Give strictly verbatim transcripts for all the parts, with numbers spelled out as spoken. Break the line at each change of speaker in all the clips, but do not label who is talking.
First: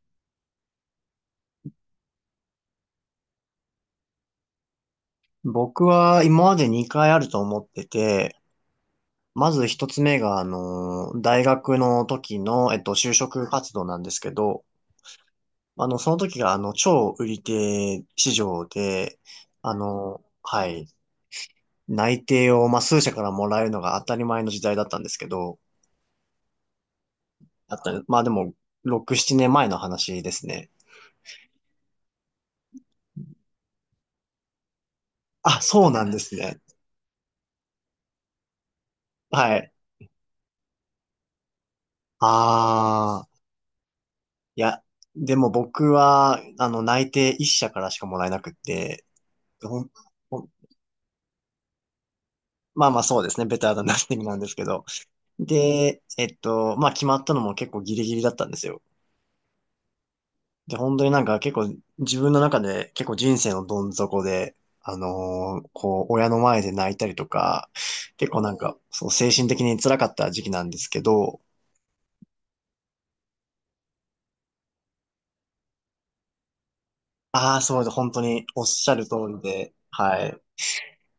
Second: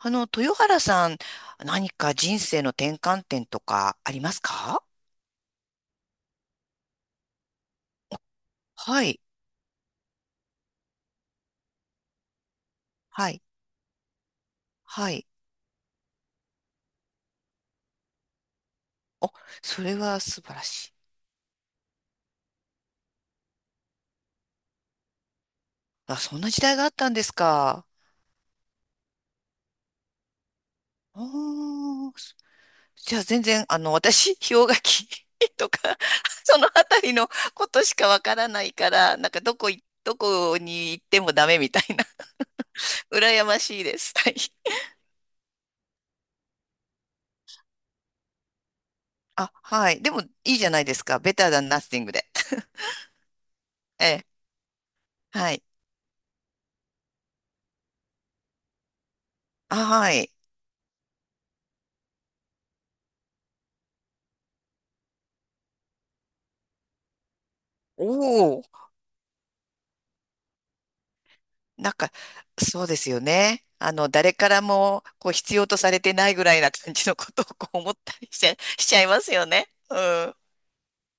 あの、豊原さん、何か人生の転換点とかありますか？
僕は今までにかいあると思ってて、
はい、
まずひとつめが、あの、大学の時の、えっと、就
はい、
職活動なんですけど、
はい。
あの、その時が、あの、超売り手市場で、
お、
あ
それは
の、
素晴ら
はい、
しい。
内定を、まあ、数社からもらえるのが当たり前の時代だったんですけど、
あ、そんな時代があったんです
あっ
か。
たまあ、でも、ろく、ななねんまえの話ですね。
おー、じゃあ全然、あの、私、氷河期
あ、
と
そう
か、
なんです
そ
ね。
のあたりのことしかわからないから、な んかど
は
こ
い。
い、どこに行ってもダメみたいな、
ああ、
羨ましいです。はい。
いや、でも僕は、あの、内定いっしゃ社からしかもらえなくって、
あ、
ほん
はい。でも、い
ほん
いじゃないですか。ベターダンナッシングで。
まあまあそうですね。ベターなナ ッ
え
ティングな
え、
んですけど。
はい。
で、えっと、まあ決まったのも結構ギリギリだったんですよ。
あ、はい。
で、本当になんか結構自分の中で結構人生のどん底で、あのーこう、親の前で泣いたりとか、
お
結構なん
お。
か、そう、精神的に辛かった時期なんですけど、
なんか、そうですよね。あの、誰からも、こう、必要とされてないぐらいな感じのことを、
ああ、
こう、
そうで
思
す。
っ
本
た
当
りし
に
ちゃ、
おっ
し
しゃ
ちゃ
る
い
通
ます
り
よ
で、
ね。う
は
ん。
い。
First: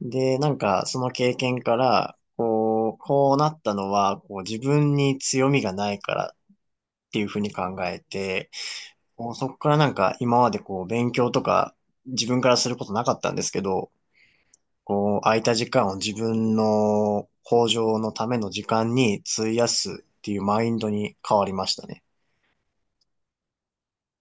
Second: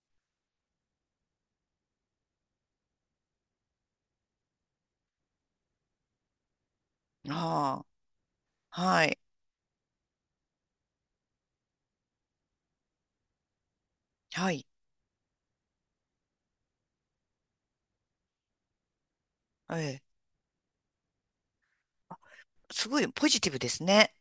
で、なんか、その経験から、こう、こうなったのは、こう、自分に強みがないからっていうふうに考
あ
えて、
あ、はい。
こう、そこからなんか今までこう勉強とか自分からすることなかったんですけど、
はい。
こう空いた時間を自分の向上のための時間に費や
ええ。
すっていうマインドに変わりましたね。
すごいポジティブですね。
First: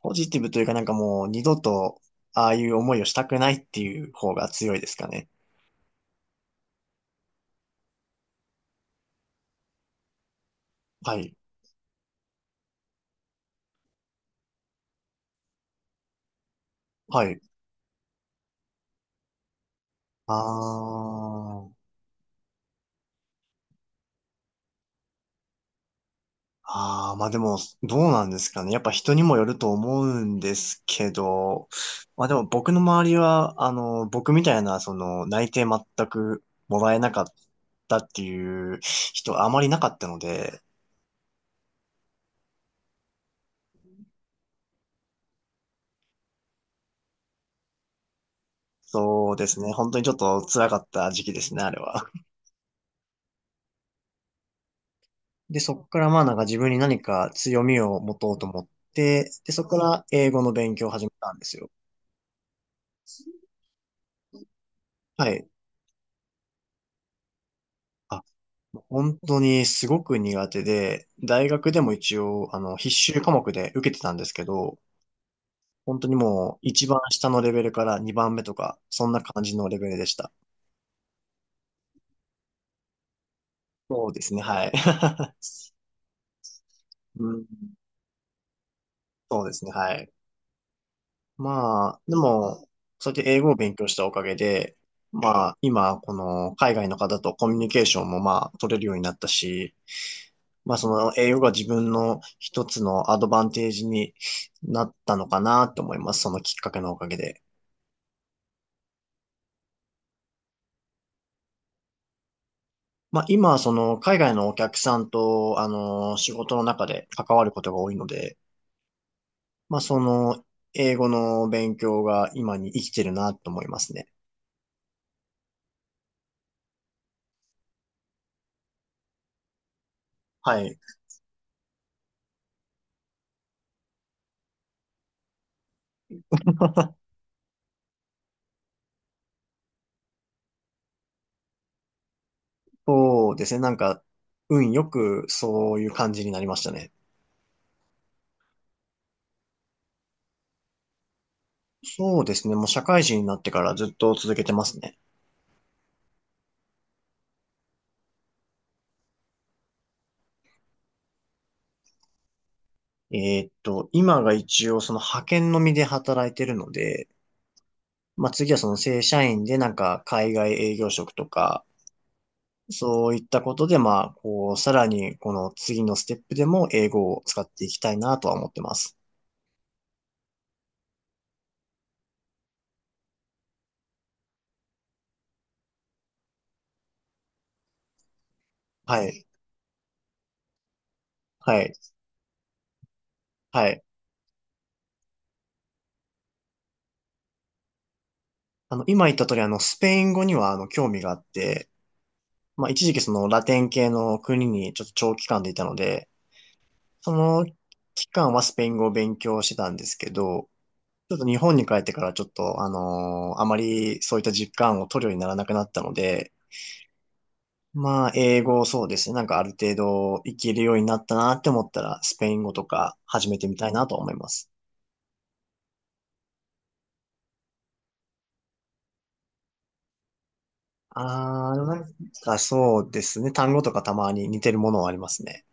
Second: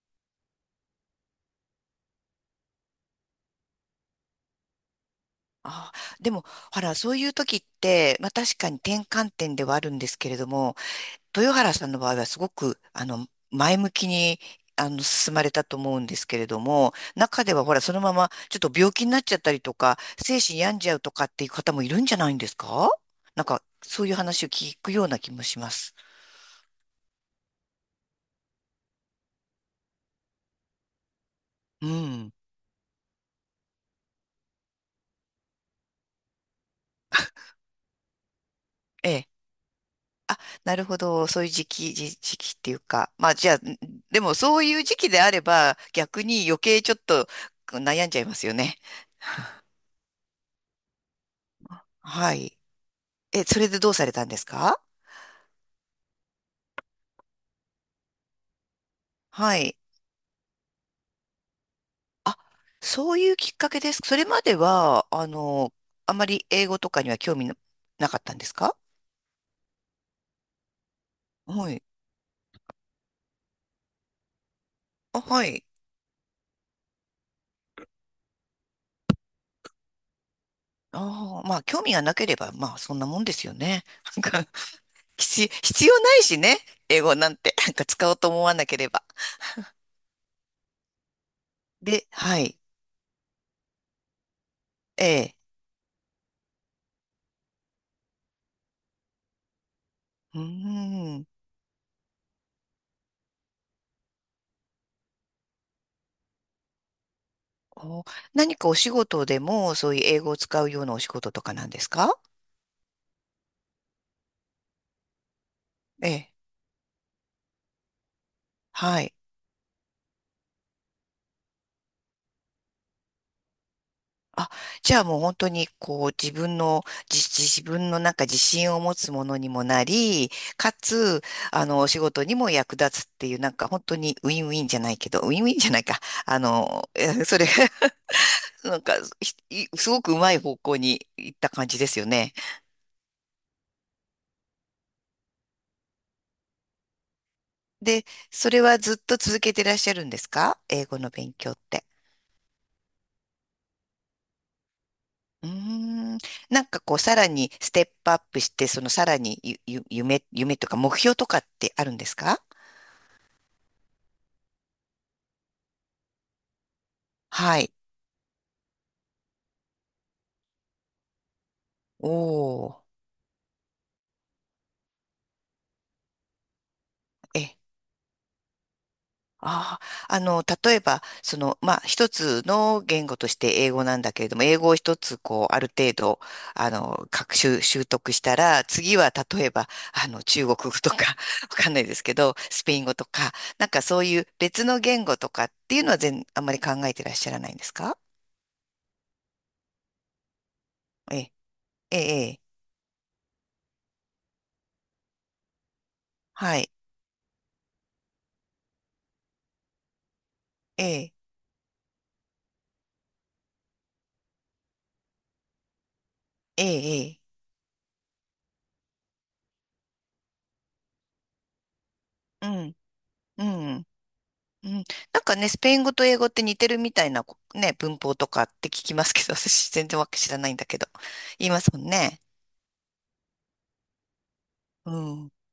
ポジティブというかなんかもう二度とああいう思いをしたくないっていう方が強いですかね。
ああ、でも、ほら、そういう時って、まあ確かに転換点ではあるんですけれども、
はい。
豊原さんの場合はすごく、あの、前向きに、あの、進まれたと思うんですけれども、
はい。
中ではほら、そのままちょっと病気になっちゃったりとか、精神病んじ
あ
ゃうとかっていう方
ー。
もいるんじゃないんですか？なんか、そういう話を聞くような気もします。
ああ、まあでも、どうなんですかね。やっぱ人にもよると思うんですけど、
う
まあ
ん。
でも僕の周りは、あの、僕みたいな、その、内定全くもらえなかったっていう
ええ。
人はあまりなかったので、
なるほど。そういう時期、時、時期っていうか。まあ、じゃあ、でもそういう時期であれば、逆に余計ちょっと悩んじゃいますよね。
そうですね。本当にちょっと辛かった時期ですね、あれは。
はい。え、それでどうされたんですか？
で、そこからまあなんか自分に何か強みを持とうと思って、で、
は
そ
い。
こから英語の勉強を始めたんですよ。
あ、そういうきっかけです。それまでは、あ
はい。
の、あまり英語とかには興味ななか
あ
ったんですか？
本当にすごく苦手で、大
は
学で
い。
も一応、あの、必修科目で受けてたんですけど、
あ、はい。
本当にもう一番下のレベルからにばんめとか、そんな感じのレベルでした。
ああ、まあ、興味がなければ、まあ、そんなもんですよね。
そうで す
な
ね、
んか、
はい。
必、必要ないしね。英語
う
なん
ん、
て、なんか使おうと思わなければ。
そうですね、はい。まあ、
で、
で
はい。
も、そうやって英語を勉強したおかげで、
ええ。
まあ、今、この海外の方とコミュニケーションもまあ、取れるようになったし、
うー
まあ、その
ん。
英語が自分の一つのアドバンテージになったのかなと思います。そのきっかけのおかげで。
お、何かお仕事でも、そういう英語を使うようなお仕事とかなんですか？
まあ、今、その、海外のお客さんと、あ
え
の、
え。
仕事の中で関わることが多いので、
はい。
まあ、その、英語の勉強が今に生きてるなと思いますね。
あ、じゃあもう本当にこう自分の、じ、自分のなんか自信を持つものにもなり、
は
か
い。
つ、あの、お仕事にも役立つっていう、なんか本当にウィンウィンじゃないけど、ウィンウィンじゃないか。あの、え それが なんか、ひいすごくうまい方向に行った感じですよね。
そうですね。なんか、運よくそういう感じになりましたね。
で、それはずっと続けてらっしゃるんですか？英語の勉強って。
そうですね。もう社会人になってからずっと続けてますね。
うーん、なんかこう、さらにステップアップして、そのさらにゆ、ゆ、夢、夢とか目標とかってあるんですか？
えーっと、今が一応その派遣のみで働いてるので、
はい。
まあ、次はその正社員でなんか海外営業職とか、
おお、
そういったことで、まあ、こう、さらに、この次のステップでも英語を使
え、
っていきたいなとは思ってます。
ああ、あの、例えば、その、まあ、一つの言語として英語なんだけれども、英語を一つ、こう、ある程度、あの、学習、習得したら、次
は
は、
い。
例えば、あの、中国語とか、わ
は
かん
い。
ないですけど、スペイン語とか、
は
なん
い。
かそういう別の言語とかっていうのは全、あんまり考えてらっしゃらないんですか？
あの、今言った通り、あの、スペイン語には、あの、興味があ
え
っ
え、
て、
ええ、ええ
まあ、一時期そのラテン系の国にちょっと長期間でいたので、
はい、
その期間はスペイン語を勉強してたんですけど、
ええ、
ちょっと日本に帰ってからちょっと、あのーあまりそういった実感を取るようにならなくなったので、
ええ、ええ
まあ、英語そうですね。なんかある程度いけるようになったなって思ったら、スペイン
う
語と
ん、
か始め
う
てみたいな
ん。
と思います。
うん、なんかね、スペイン語と英語って似てるみたいなこね、文法とかって聞きますけど、私全然わけ知らないんだけど。言い
あー、
ます
な
もん
ん
ね。
かそうですね。単語とかたまに似てるものは
う
あります
ん。
ね。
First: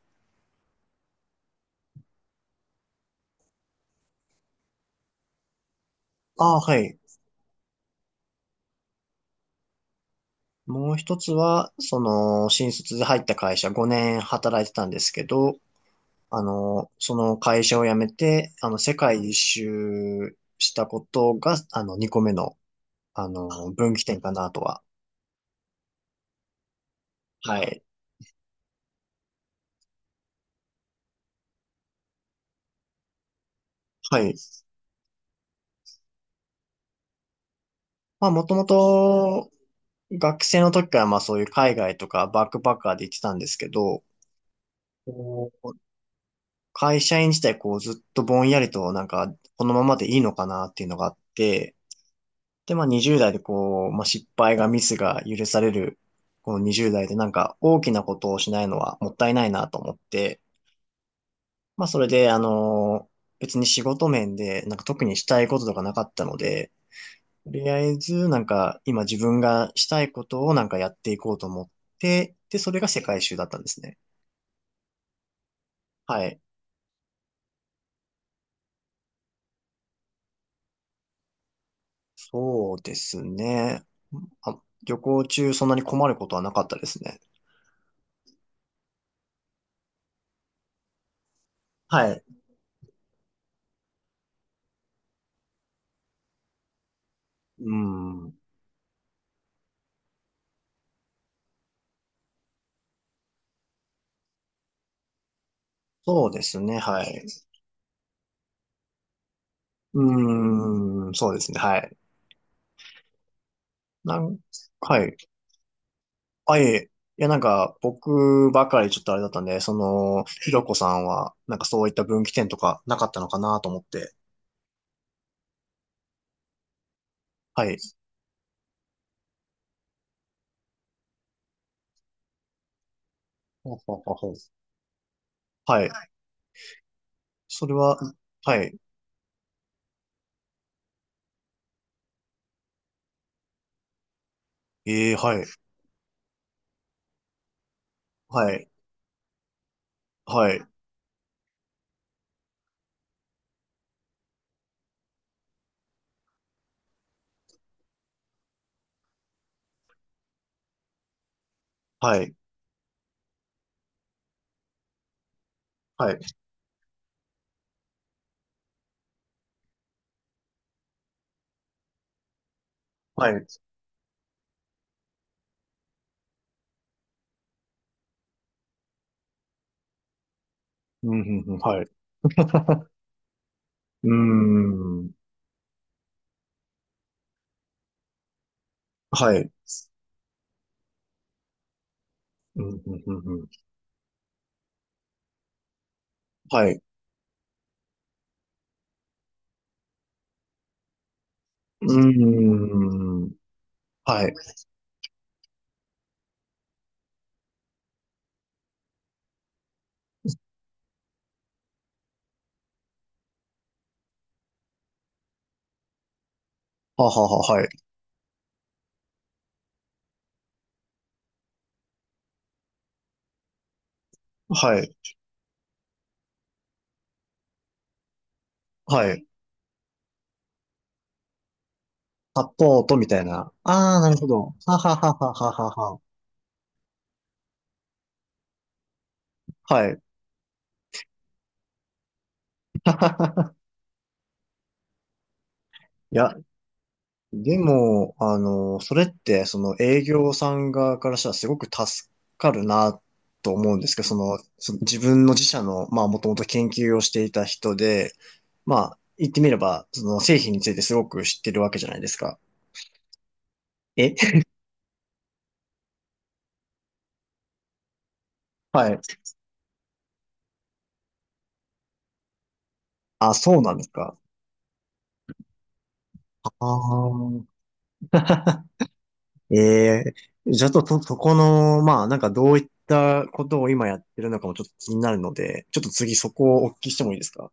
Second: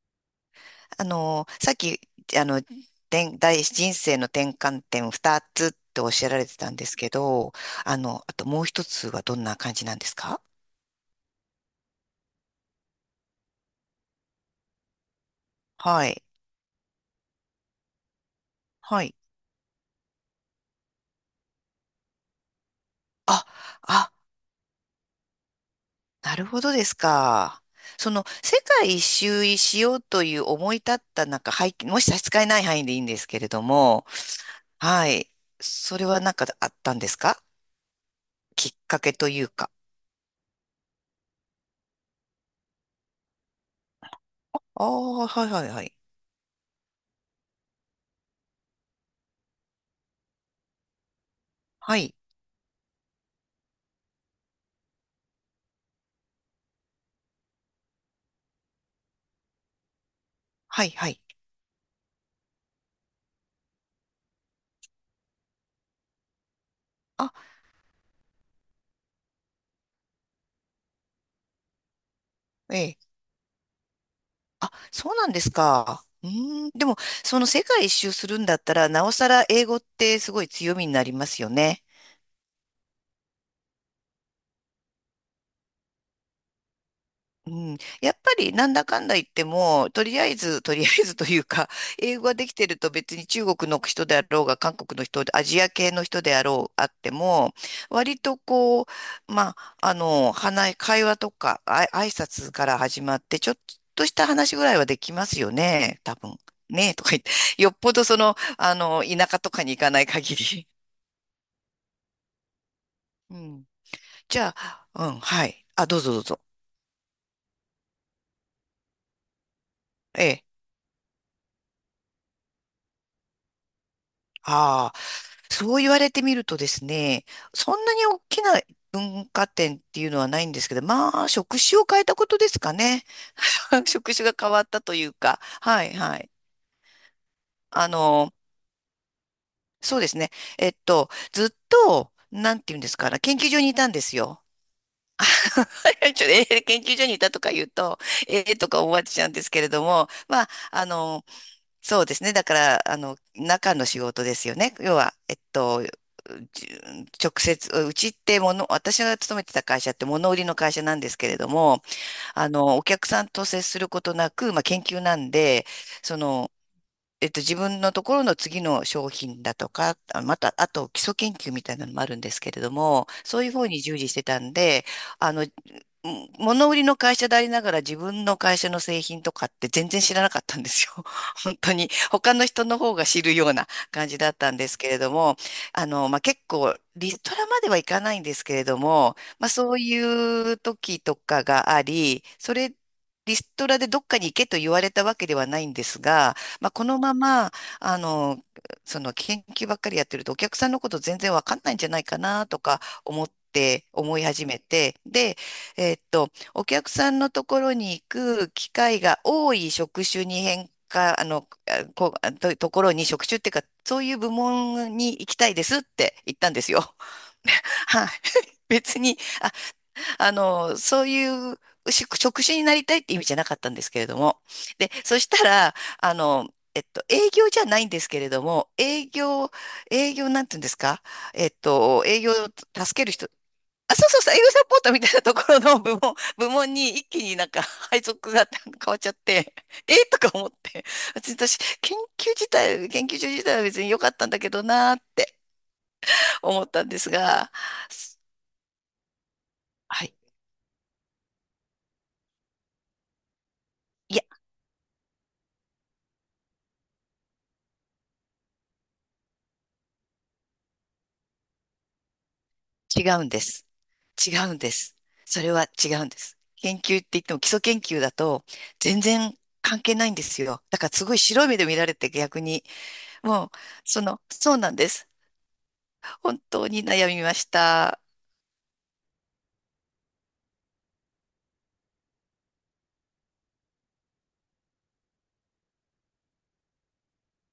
あの、さっき、あの、てん大人生の転換点ふたつっておっしゃられ
あ
て
あ
たん
は
です
い。
けど、あの、あともう一つはどんな感じなんですか？
もう一つは、その、新卒で入った会社ごねん働いてたんですけど、
はい。
あの、その会社を辞めて、あの、世
はい。
界一周したことが、あの、にこめの、あ
あ、
の、分岐
あ、
点かなとは。
なるほどです
は
か。
い。
その、世界一周しようという思い立ったなんか背景、もし差し支えない範囲でいいんですけれども、
はい。
はい。それはなんかあったんですか？
まあ、もとも
きっかけという
と、
か。
学生の時からまあそういう海外とかバックパッカーで行ってたんですけど、
ああ、は
こ
いはい
う
はい。
会社員自体こうずっとぼんやりとなんかこのままでいいのかなっていうのがあって、
はい。
でまあにじゅうだい代でこう、まあ、失敗がミスが許されるこのにじゅうだい代でなんか大きなことをしないのはもったいないなと思って、
はいはい。
まあそれであの、別に仕事面でなんか特にしたいこととかなかったので、
あ、
とりあえず、なんか、今自分がしたいことをなんかやっていこうと思って、で、それが
え
世
え。
界一周だったんですね。
あ、そうなんですか。
は
う
い。
ーん。でも、その世界一周するんだったら、なおさら英語ってすごい強みになりますよね。
そうですね。あ、旅行中そんなに困ることはなかったですね。
うん、やっぱりなんだかんだ言っても、とりあえず、とりあえず、というか、
は
英
い。
語ができてると別に中国の人であろうが、韓国の人で、アジア系の人であろう、あっても、
う
割と
ん。
こう、まあ、あの、話、会話とか、あい、挨拶から始まって、ちょっとした話ぐらいはできますよね、多
そう
分。
ですね。
ねえ、
は
とか言っ
い。
て、よっぽどその、あの、田舎とかに行かない限
う
り。
ーん。そうですね。はい。
うん。
なん、
じゃあ、
は
うん、
い。
はい。あ、どうぞどうぞ。
あ、いえいえ。いや、なんか、僕ばかりちょっとあれだったんで、その、
ええ。
ひろこさんは、なんかそういった分岐点とかなかったのかなと思って。
ああ。そう言われてみるとですね、
は
そ
い。
んなに大きな文化展っていうのはないんですけど、まあ、職種を変えたことですかね。
ほう ほうほ
職
う
種
ほう
が変わったというか、は
はい。
いはい。
それ
あ
は、
の、
はい。
そうですね。えっと、ずっと、なんていうんですかね、研究所にいたんですよ。
ええ、はい。
ちょっとえー研究所にいたとか言うと、え
は
えと
い。
か思われちゃうんですけれども、ま
は
あ、
い。
あの、そうですね。だから、あの、中の仕事ですよね。要は、えっと、じ直接、うちってもの、私が勤めてた会社って物売りの会社なんですけれども、
はい。
あの、お客さんと接することなく、まあ、研究なんで、
は
そ
い。
の、えっと、自分のところの次の商品だとか、あまた、あと基礎研究みたいなのもあるんですけれども、
は
そう
い。
いうふうに従事してたんで、あの、うん物売りの会社でありながら自分の会社の製品とかって全然知らなかったんですよ。
うん、うん、う
本
ん、
当
はい。
に他の人の方が知るような
う
感
ー
じだったんですけれ
ん。
ども、あの、まあ、結構リストラまではいかないんですけれども、
は
まあ、
い。
そういう時とかがあり、そ
うん、
れ
うん、うん、
リ
う
ス
ん。
トラでどっかに行けと言われたわけではないんですが、
は
まあ、
い。
このまま、あの、その研究ばっかりやってるとお客さんのこと全然わかんないん
う
じゃないかなとか思
ー
っ
ん。
て思い
はい。
始めて、で、えーっと、お客さんのところに行く機会が多い職種に変化、あの、あこ、あと、ところに職種っていうか、そういう部門に行きたいですって言ったんですよ。
ははは、はい。
はい。別に、あ、あの、そういう職職種になりたいって意味じゃなかったんですけれども。
は
で、
い。
そしたら、あの、えっと、営業じゃないんですけれども、営
はい。
業、営業なんて言うんですか？えっと、営業を
サ
助
ポート
け
み
る
たい
人
な。
あ、
ああ、
そ
な
う
る
そう
ほ
そう、営業
ど。
サポ
は
ート
は
みた
は
いな
は
とこ
は
ろ
は
の部
は。
門、部門に一気になんか 配属が 変わっちゃって、
は
え
い。
ー とか思って、別に私、研究自体、研究所自体は別に良かったんだけどなーって
いや、
思ったんですが、
でも、あの、それって、その営
はい。
業さん側からしたらすごく助かるなと思うんですけど、そ
いや、
の、その自分の自社の、まあ、もともと研究をしていた人で、まあ、言ってみれば、その製品についてすごく知ってるわけじゃないですか。
違うんです。
え
違うんです。それは違うんです。研究って言っても基礎研究だと
はい。
全然関係ないんですよ。だからすごい白い目で見られて逆に、
あ、
もう、
そうなんです
そ
か。
の、そうなんです。本
あ
当に悩み
あ。
ました。
ええじゃあと、と、そこの、まあ、なんかどういったことを今やってるのかもちょっと気になるので、ちょっと次そこをお聞きしてもいいですか？